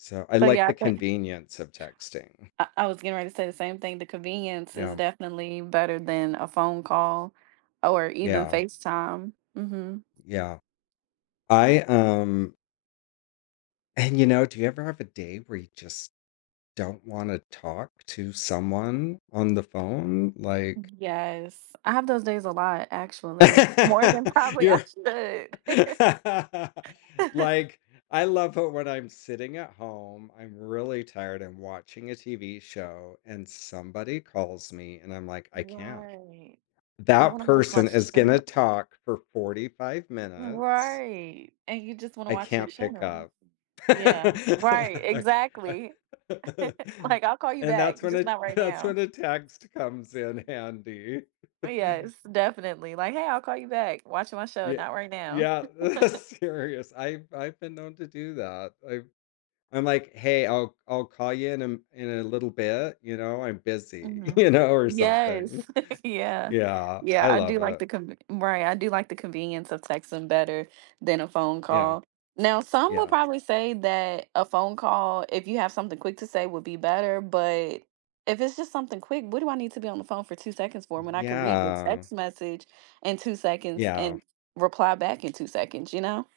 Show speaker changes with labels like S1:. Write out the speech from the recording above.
S1: So I
S2: So
S1: like
S2: yeah,
S1: the
S2: but
S1: convenience of texting.
S2: I I was getting ready to say the same thing, the convenience is
S1: Yeah.
S2: definitely better than a phone call or even
S1: Yeah.
S2: FaceTime. Mhm.
S1: Yeah. I um And you know, do you ever have a day where you just don't want to talk to someone on the phone, like
S2: Yes, I have those days a lot actually. More than probably I
S1: You're
S2: should.
S1: Like, I love it when I'm sitting at home, I'm really tired, I'm watching a TV show, and somebody calls me, and I'm, like, "I can't."
S2: Right, I
S1: That
S2: wanna watch my
S1: person is gonna
S2: show.
S1: talk for 45 minutes.
S2: Right, and you just wanna
S1: I
S2: watch your
S1: can't pick
S2: show.
S1: up.
S2: Yeah, right,
S1: I c I
S2: exactly. Like, "I'll call you
S1: And
S2: back,
S1: that's when
S2: just
S1: a
S2: not right
S1: that's
S2: now."
S1: when a text comes in handy
S2: Uh, yes, definitely, like, "Hey, I'll call you back, watching my show,
S1: Yeah,
S2: not right now."
S1: yeah, serious I've I've been known to do that, I've I'm like, "Hey, I'll I'll call you in a m in a little bit, you know, I'm busy,"
S2: Mhm.
S1: you know, or something.
S2: Yes! Yeah,
S1: Yeah,
S2: yeah,
S1: I
S2: I do
S1: love
S2: like the
S1: it.
S2: conv Right, I do like the convenience of texting better than a phone
S1: Yeah.
S2: call. Now, some will
S1: Yeah.
S2: probably say that a phone call, if you have something quick to say would be better, but if it's just something quick, what do I need to be on the phone for 2 seconds for when I can read your
S1: Yeah.
S2: text message in 2 seconds
S1: Yeah.
S2: and reply back in 2 seconds, you know?